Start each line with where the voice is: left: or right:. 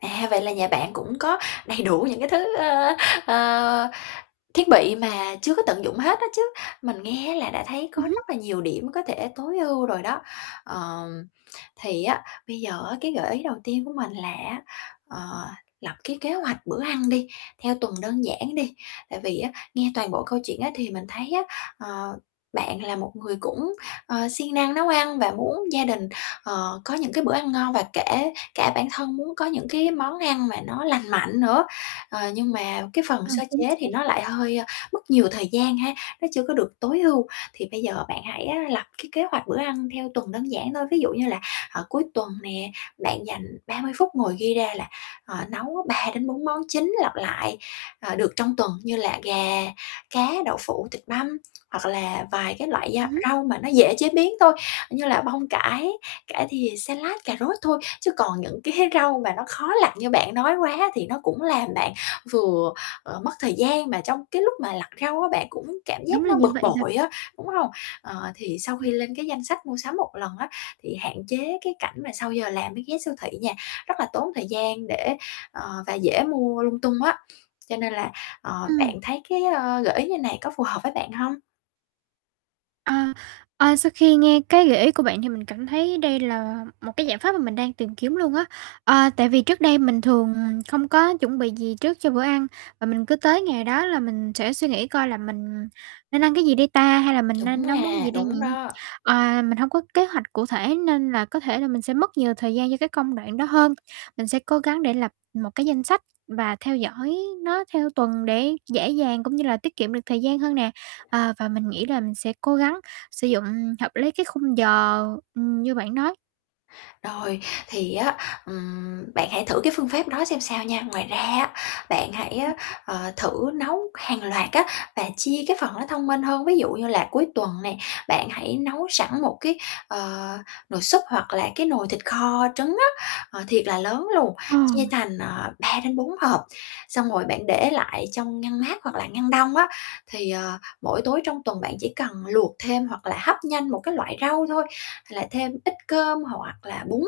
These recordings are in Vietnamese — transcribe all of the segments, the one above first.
left: À, vậy là nhà bạn cũng có đầy đủ những cái thứ, ơ, ờ, thiết bị mà chưa có tận dụng hết á chứ, mình nghe là đã thấy có
right: Ừm hứm.
left: rất là nhiều điểm có thể tối ưu rồi đó. Ờm, thì á, bây giờ á, cái gợi ý đầu tiên của mình là á, ờ, lập cái kế hoạch bữa ăn đi, theo tuần đơn giản đi, tại vì á nghe toàn bộ câu chuyện á thì mình thấy á, ờ, bạn là một người cũng, ờ, siêng năng nấu ăn và muốn gia đình, ờ, có những cái bữa ăn ngon và kể cả bản thân muốn có những cái món ăn mà nó lành mạnh nữa. Ờ, nhưng mà cái phần
right: À,
left: sơ
right: chính
left: chế
right: xác.
left: thì nó lại hơi mất nhiều thời gian ha, nó chưa có được tối ưu, thì bây giờ bạn hãy á lập cái kế hoạch bữa ăn theo tuần đơn giản thôi. Ví dụ như là, ờ, cuối tuần nè, bạn dành 30 phút ngồi ghi ra là, ờ, nấu 3 đến 4 món chính lặp lại, ờ, được trong tuần như là gà, cá, đậu phụ, thịt băm, hoặc là vài cái loại
right: Ừm
left: gia
right: hứm.
left: rau mà nó dễ chế biến thôi, như là bông cải, cải thìa, salad, cà rốt thôi. Chứ còn những cái rau mà nó khó lặt như bạn nói quá thì nó cũng làm bạn vừa, ờ, mất thời gian mà trong cái lúc mà lặt rau á bạn cũng cảm giác
right: Đúng là
left: nó
right: như
left: bực
right: vậy rồi.
left: bội á, đúng hông? Ờ, thì sau khi
right: Ừm.
left: lên cái danh sách mua sắm 1 lần á thì hạn chế cái cảnh mà sau giờ làm mới ghé siêu thị nha, rất là tốn thời gian để ờ, và dễ mua lung tung á, cho nên là, ờ,
right: Ừm.
left: bạn thấy cái, ơ, gợi ý như này có phù hợp với bạn hông?
right: Ờ, ờ, sau khi nghe cái gợi ý của bạn thì mình cảm thấy đây là một cái giải pháp mà mình đang tìm kiếm luôn á. Ờ, tại vì trước đây mình thường, à, không có chuẩn bị gì trước cho bữa ăn, và mình cứ tới ngày đó là mình sẽ suy nghĩ coi là mình nên ăn cái gì đây ta, hay là mình
left: Đúng
right: nên nấu món
left: mà,
right: gì đây nhỉ?
left: đúng đó.
right: À, mình hông có kế hoạch cụ thể nên là có thể là mình sẽ mất nhiều thời gian cho cái công đoạn đó hơn. Mình sẽ cố gắng để lập một cái danh sách và theo dõi nó theo tuần để dễ dàng cũng như là tiết kiệm được thời gian hơn nè, à, và mình nghĩ là mình sẽ cố gắng sử dụng hợp lý cái khung giờ, ừm, như bạn nói.
left: Rồi, thì á, ừm, bạn hãy thử cái phương phép đó xem sao nha. Ngoài ra á, bạn hãy
right: Ừm
left: á,
right: hứm.
left: ờ, thử nấu hàng loạt á và chia cái phần nó thông minh hơn, ví dụ như là cuối tuần nè, bạn hãy nấu sẵn một cái, ờ, nồi súp hoặc là cái nồi thịt kho trứng á, ờ, thiệt là lớn luôn,
right: Ờ.
left: chia thành, à, 3 đến 4 hộp, xong rồi bạn để lại trong ngăn mát hoặc là ngăn đông á, thì, ờ, mỗi tối trong tuần bạn chỉ cần luộc thêm, hoặc là hấp nhanh một cái loại rau thôi, là thêm ít cơm hoặc là bún,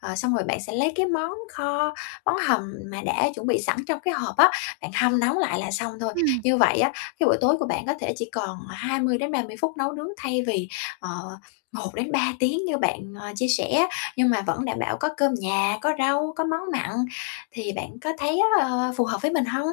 left: ờ, xong rồi bạn sẽ lấy cái món kho, món hầm mà đã chuẩn bị sẵn trong cái hộp á, bạn hâm nóng lại là xong thôi.
right: Ừm.
left: Như vậy á, cái bữa tối của bạn có thể chỉ còn 20 đến 30 phút nấu nướng thay vì, ờ, 1 đến 3 tiếng như bạn, ờ, chia sẻ, nhưng mà vẫn đảm bảo có cơm nhà, có rau, có món mặn, thì bạn có thấy, ờ, phù hợp với mình hông?